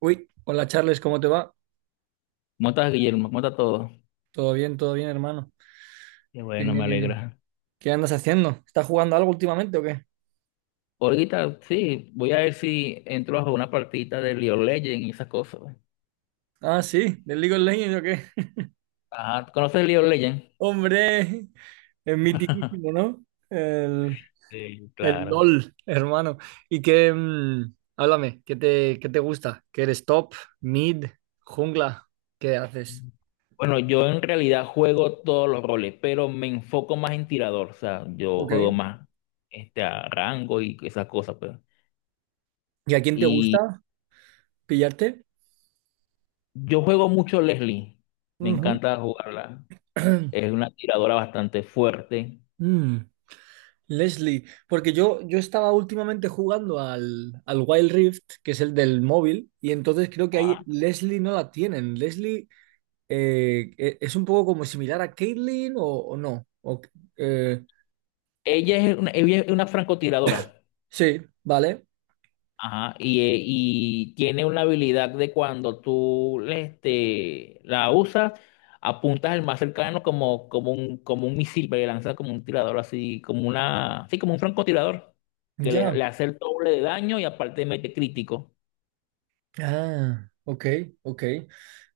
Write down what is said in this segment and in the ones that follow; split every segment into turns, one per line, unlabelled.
Uy, hola Charles, ¿cómo te va?
Mota a Guillermo, mota a todos.
Todo bien, hermano.
Qué
¿Qué,
bueno, me alegra.
qué andas haciendo? ¿Estás jugando algo últimamente o qué?
Ahorita sí, voy a ver si entro a una partidita de League of Legends y esas cosas.
Ah, sí, del League of Legends o qué.
Ajá, ¿conoces League of Legends?
Hombre, es mitiquísimo, ¿no? El,
Sí,
el
claro.
LOL, hermano. Y que, háblame, ¿qué te gusta? ¿Qué eres top, mid, jungla? ¿Qué haces?
Bueno, yo en realidad juego todos los roles, pero me enfoco más en tirador. O sea, yo juego
Ok.
más a rango y esas cosas, pues.
¿Y a quién te
Y
gusta pillarte?
yo juego mucho Leslie. Me
Ujú.
encanta jugarla. Es una tiradora bastante fuerte.
Mm. Leslie, porque yo estaba últimamente jugando al Wild Rift, que es el del móvil, y entonces creo que ahí
Ajá.
Leslie no la tienen. Leslie es un poco como similar a Caitlyn o no. Eh,
Ella es una francotiradora.
sí, vale.
Ajá, y tiene una habilidad de cuando tú le la usas, apuntas el más cercano como, como un misil, pero le lanzas como un tirador, así como un francotirador, que le
Ya.
hace el doble de daño y aparte mete crítico.
Ah, ok, ok.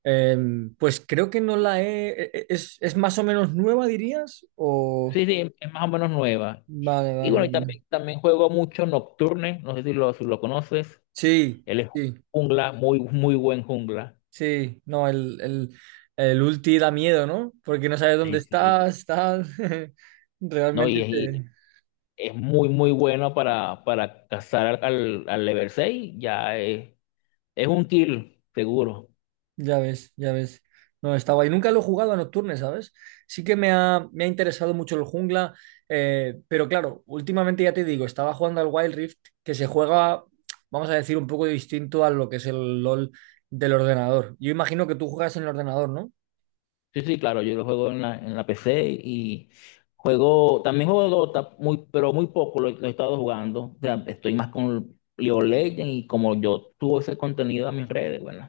Pues creo que no la he ¿Es más o menos nueva, dirías? O...
Sí, sí, es más o menos nueva.
Vale,
Y
vale,
bueno, y
vale.
también, también juego mucho Nocturne, no sé si lo conoces.
Sí,
Él es
sí.
jungla, muy, muy buen jungla.
Sí, no, el ulti da miedo, ¿no? Porque no sabes dónde
Sí, sí.
estás, tal.
No,
Realmente
y, es,
te-
es muy, muy bueno para cazar al level 6. Ya es un kill, seguro.
Ya ves, ya ves. No, está guay. Nunca lo he jugado a Nocturne, ¿sabes? Sí que me ha interesado mucho el jungla, pero claro, últimamente ya te digo, estaba jugando al Wild Rift, que se juega, vamos a decir, un poco distinto a lo que es el LOL del ordenador. Yo imagino que tú juegas en el ordenador, ¿no?
Sí, sí, claro, yo lo juego en la PC y también juego Dota, muy, pero muy poco lo he estado jugando. O sea, estoy más con League of Legends y, como yo subo ese contenido a mis redes, bueno,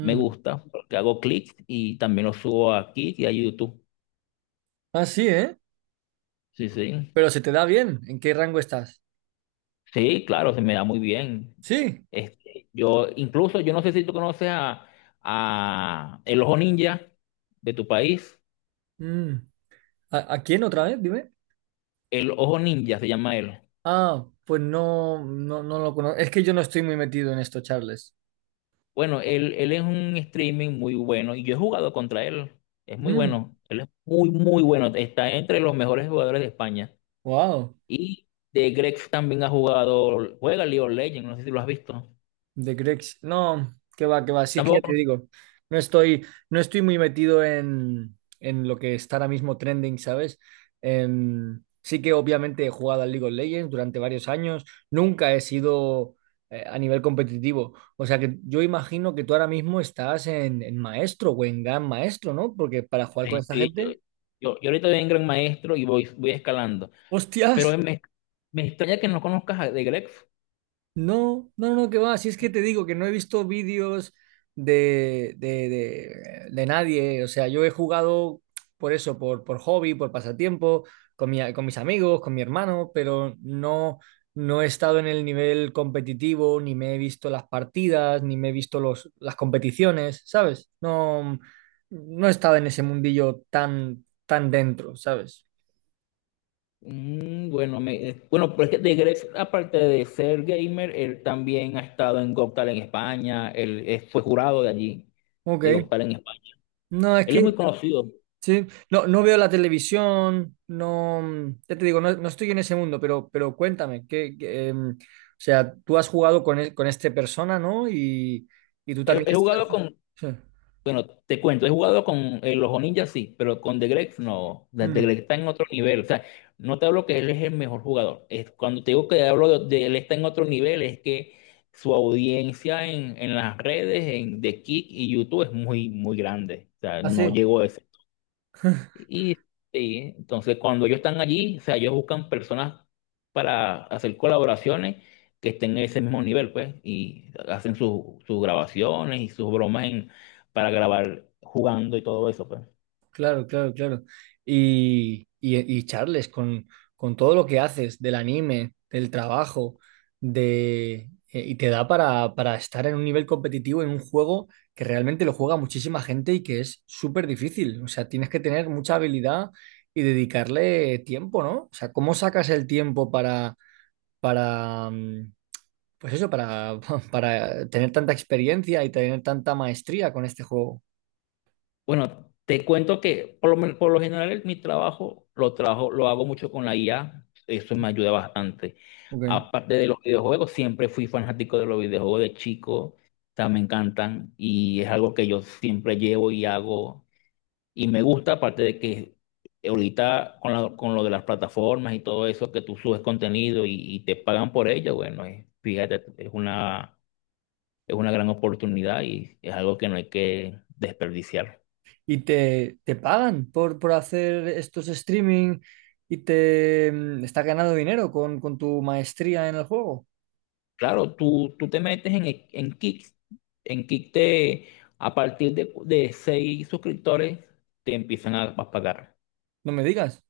me gusta porque hago clics y también lo subo aquí y a YouTube.
Ah, sí, ¿eh?
Sí, sí.
Pero se te da bien. ¿En qué rango estás?
Sí, claro, se me da muy bien.
Sí.
Este, yo, incluso, yo no sé si tú conoces a, el Ojo Ninja de tu país.
Mm. ¿A quién otra vez? Dime.
El Ojo Ninja se llama él.
Ah, pues no, no, no lo conozco. Es que yo no estoy muy metido en esto, Charles.
Bueno, él es un streaming muy bueno y yo he jugado contra él. Es muy
Mm,
bueno. Él es muy, muy bueno. Está entre los mejores jugadores de España.
wow,
Y de Grex también ha jugado, juega League of Legends, no sé si lo has visto.
de Grex. No, que va, que va. Si es que ya te
Tampoco.
digo, no estoy muy metido en lo que está ahora mismo trending, ¿sabes? Sí que obviamente he jugado al League of Legends durante varios años. Nunca he sido a nivel competitivo. O sea que yo imagino que tú ahora mismo estás en maestro o en gran maestro, ¿no? Porque para jugar con
Sí,
esta
sí, yo,
gente,
yo, yo ahorita voy en Gran Maestro y voy escalando.
¡hostias!
Pero me extraña que no conozcas a The Gref.
No, no, no, que va. Si es que te digo que no he visto vídeos de nadie. O sea, yo he jugado por eso, por hobby, por pasatiempo, con mis amigos, con mi hermano, pero no, no he estado en el nivel competitivo, ni me he visto las partidas, ni me he visto las competiciones, ¿sabes? No, no he estado en ese mundillo tan, tan dentro, ¿sabes?
Mm, bueno, pero es que The Gref, aparte de ser gamer, él también ha estado en Got Talent en España, él fue jurado de allí, de Got
Ok.
Talent en España.
No, es
Él
que.
es muy conocido.
Sí, no, no veo la televisión, no, ya te digo, no, no estoy en ese mundo, pero, cuéntame, o sea, tú has jugado con este persona, ¿no? Y tú
He,
también
he
estás...
jugado con,
Sí.
Bueno, te cuento, he jugado con el Ojo Ninja, sí, pero con The Greg no. The Greg
Mm,
está en otro nivel. O sea, no te hablo que él es el mejor jugador. Es, cuando te digo que hablo de él está en otro nivel, es que su audiencia en las redes, en The Kick y YouTube es muy, muy grande. O sea, no
así.
llegó a, y, sí, entonces cuando ellos están allí, o sea, ellos buscan personas para hacer colaboraciones que estén en ese mismo nivel, pues, y hacen sus grabaciones y sus bromas en, para grabar jugando y todo eso, pues.
Claro, claro, claro. Y Charles, con todo lo que haces del anime, del trabajo, y te da para estar en un nivel competitivo en un juego que realmente lo juega muchísima gente y que es súper difícil. O sea, tienes que tener mucha habilidad y dedicarle tiempo, ¿no? O sea, ¿cómo sacas el tiempo para, pues eso, para tener tanta experiencia y tener tanta maestría con este juego?
Bueno, te cuento que, por lo general, mi trabajo lo hago mucho con la IA, eso me ayuda bastante.
Ok.
Aparte de los videojuegos, siempre fui fanático de los videojuegos de chico, o sea, me encantan y es algo que yo siempre llevo y hago. Y me gusta, aparte de que ahorita, con lo de las plataformas y todo eso, que tú subes contenido y te pagan por ello, bueno, fíjate, es una gran oportunidad y es algo que no hay que desperdiciar.
Y te pagan por hacer estos streaming y estás ganando dinero con tu maestría en el juego.
Claro, tú te metes en Kick, a partir de seis suscriptores te empiezan a pagar.
No me digas.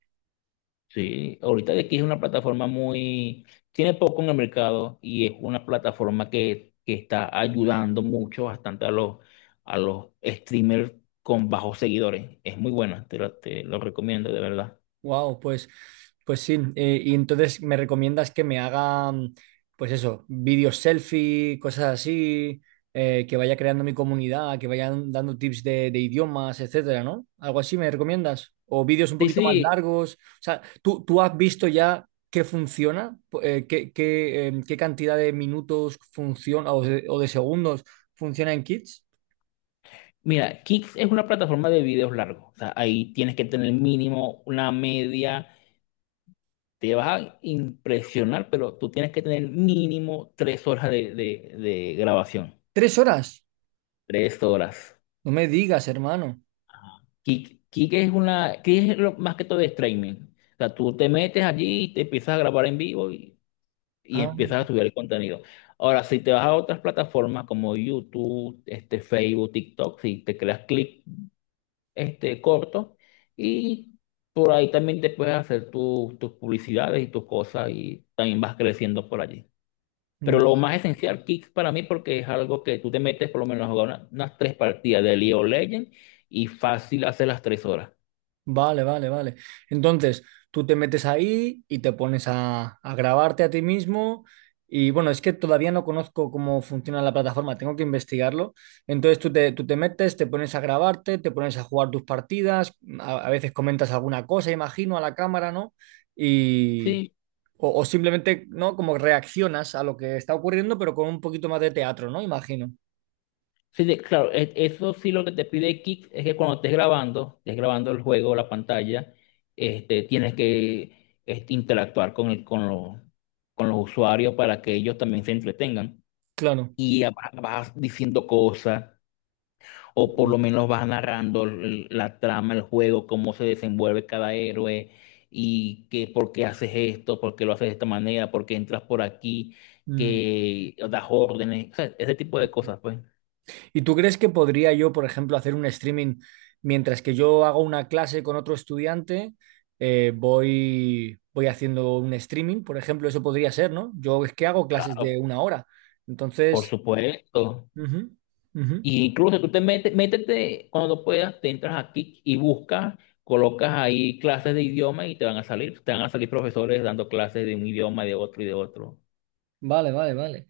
Sí, ahorita, de aquí es una plataforma muy, tiene poco en el mercado, y es una plataforma que está ayudando mucho, bastante, a los streamers con bajos seguidores. Es muy buena, te lo recomiendo de verdad.
Wow, pues sí. Y entonces me recomiendas que me haga, pues eso, vídeos selfie, cosas así, que vaya creando mi comunidad, que vayan dando tips de idiomas, etcétera, ¿no? Algo así me recomiendas. O vídeos un
Sí,
poquito más
sí,
largos. O sea, ¿tú has visto ya qué funciona? Qué cantidad de minutos funciona o de segundos funciona en Kids?
mira, Kicks es una plataforma de videos largos. O sea, ahí tienes que tener mínimo una media, te vas a impresionar, pero tú tienes que tener mínimo 3 horas de grabación.
¿3 horas?
3 horas.
No me digas, hermano.
Kik es más que todo de streaming. O sea, tú te metes allí y te empiezas a grabar en vivo y
Ah,
empiezas a subir el contenido. Ahora, si te vas a otras plataformas como YouTube, Facebook, TikTok, si te creas clip corto, y por ahí también te puedes hacer tus publicidades y tus cosas y también vas creciendo por allí. Pero lo más esencial, Kik, para mí, porque es algo que tú te metes por lo menos a jugar unas tres partidas de League of Legends y fácil hacer las 3 horas.
vale, vale, vale. Entonces, tú te metes ahí y te pones a grabarte a ti mismo. Y bueno, es que todavía no conozco cómo funciona la plataforma, tengo que investigarlo. Entonces tú te metes, te pones a grabarte, te pones a jugar tus partidas, a veces comentas alguna cosa, imagino, a la cámara, ¿no? Y,
Sí,
o simplemente, ¿no? Como reaccionas a lo que está ocurriendo, pero con un poquito más de teatro, ¿no? Imagino.
sí, claro, eso sí, lo que te pide Kick es que, cuando estés grabando el juego, la pantalla, tienes que interactuar con los usuarios para que ellos también se entretengan.
Claro.
Vas diciendo cosas, o por
Mm.
lo menos vas narrando la trama, el juego, cómo se desenvuelve cada héroe, y que por qué haces esto, por qué lo haces de esta manera, por qué entras por aquí,
Mm.
que das órdenes, o sea, ese tipo de cosas, pues.
¿Y tú crees que podría yo, por ejemplo, hacer un streaming mientras que yo hago una clase con otro estudiante? Voy haciendo un streaming, por ejemplo, eso podría ser, ¿no? Yo es que hago clases
Claro,
de una hora.
por
Entonces,
supuesto.
ujú, ujú.
Y incluso, tú te metes, métete cuando puedas, te entras aquí y buscas, colocas ahí clases de idioma y te van a salir profesores dando clases de un idioma, de otro y de otro.
Vale, vale, vale.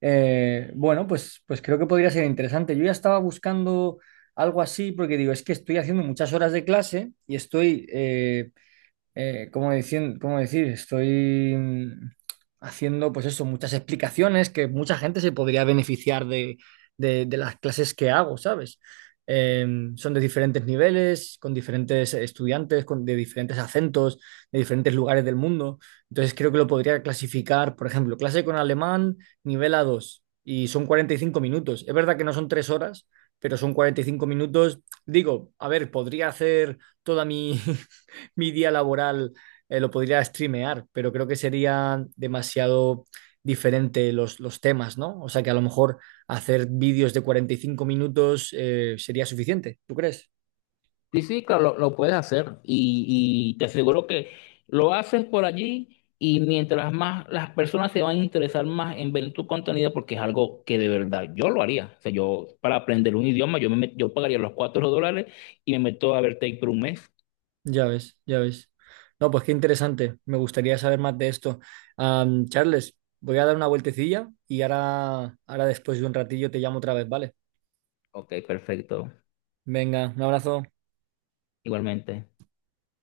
Bueno, pues creo que podría ser interesante. Yo ya estaba buscando algo así porque digo, es que estoy haciendo muchas horas de clase y estoy ¿cómo decir, cómo decir? Estoy haciendo, pues eso, muchas explicaciones que mucha gente se podría beneficiar de las clases que hago, ¿sabes? Eh, son de diferentes niveles, con diferentes estudiantes, de diferentes acentos, de diferentes lugares del mundo. Entonces creo que lo podría clasificar, por ejemplo, clase con alemán, nivel A2 y son 45 minutos. Es verdad que no son 3 horas, pero son 45 minutos. Digo, a ver, podría hacer toda mi día laboral lo podría streamear, pero creo que sería demasiado diferente los temas, ¿no? O sea que a lo mejor hacer vídeos de 45 minutos sería suficiente, ¿tú crees?
Sí, sí, claro, lo puedes hacer, y te aseguro que lo haces por allí y mientras más, las personas se van a interesar más en ver tu contenido, porque es algo que de verdad yo lo haría. O sea, yo, para aprender un idioma, yo pagaría los $4 y me meto a ver Take por un mes.
Ya ves, ya ves. No, pues qué interesante. Me gustaría saber más de esto. Charles, voy a dar una vueltecilla y ahora, después de un ratillo te llamo otra vez, ¿vale?
Ok, perfecto.
Venga, un abrazo.
Igualmente.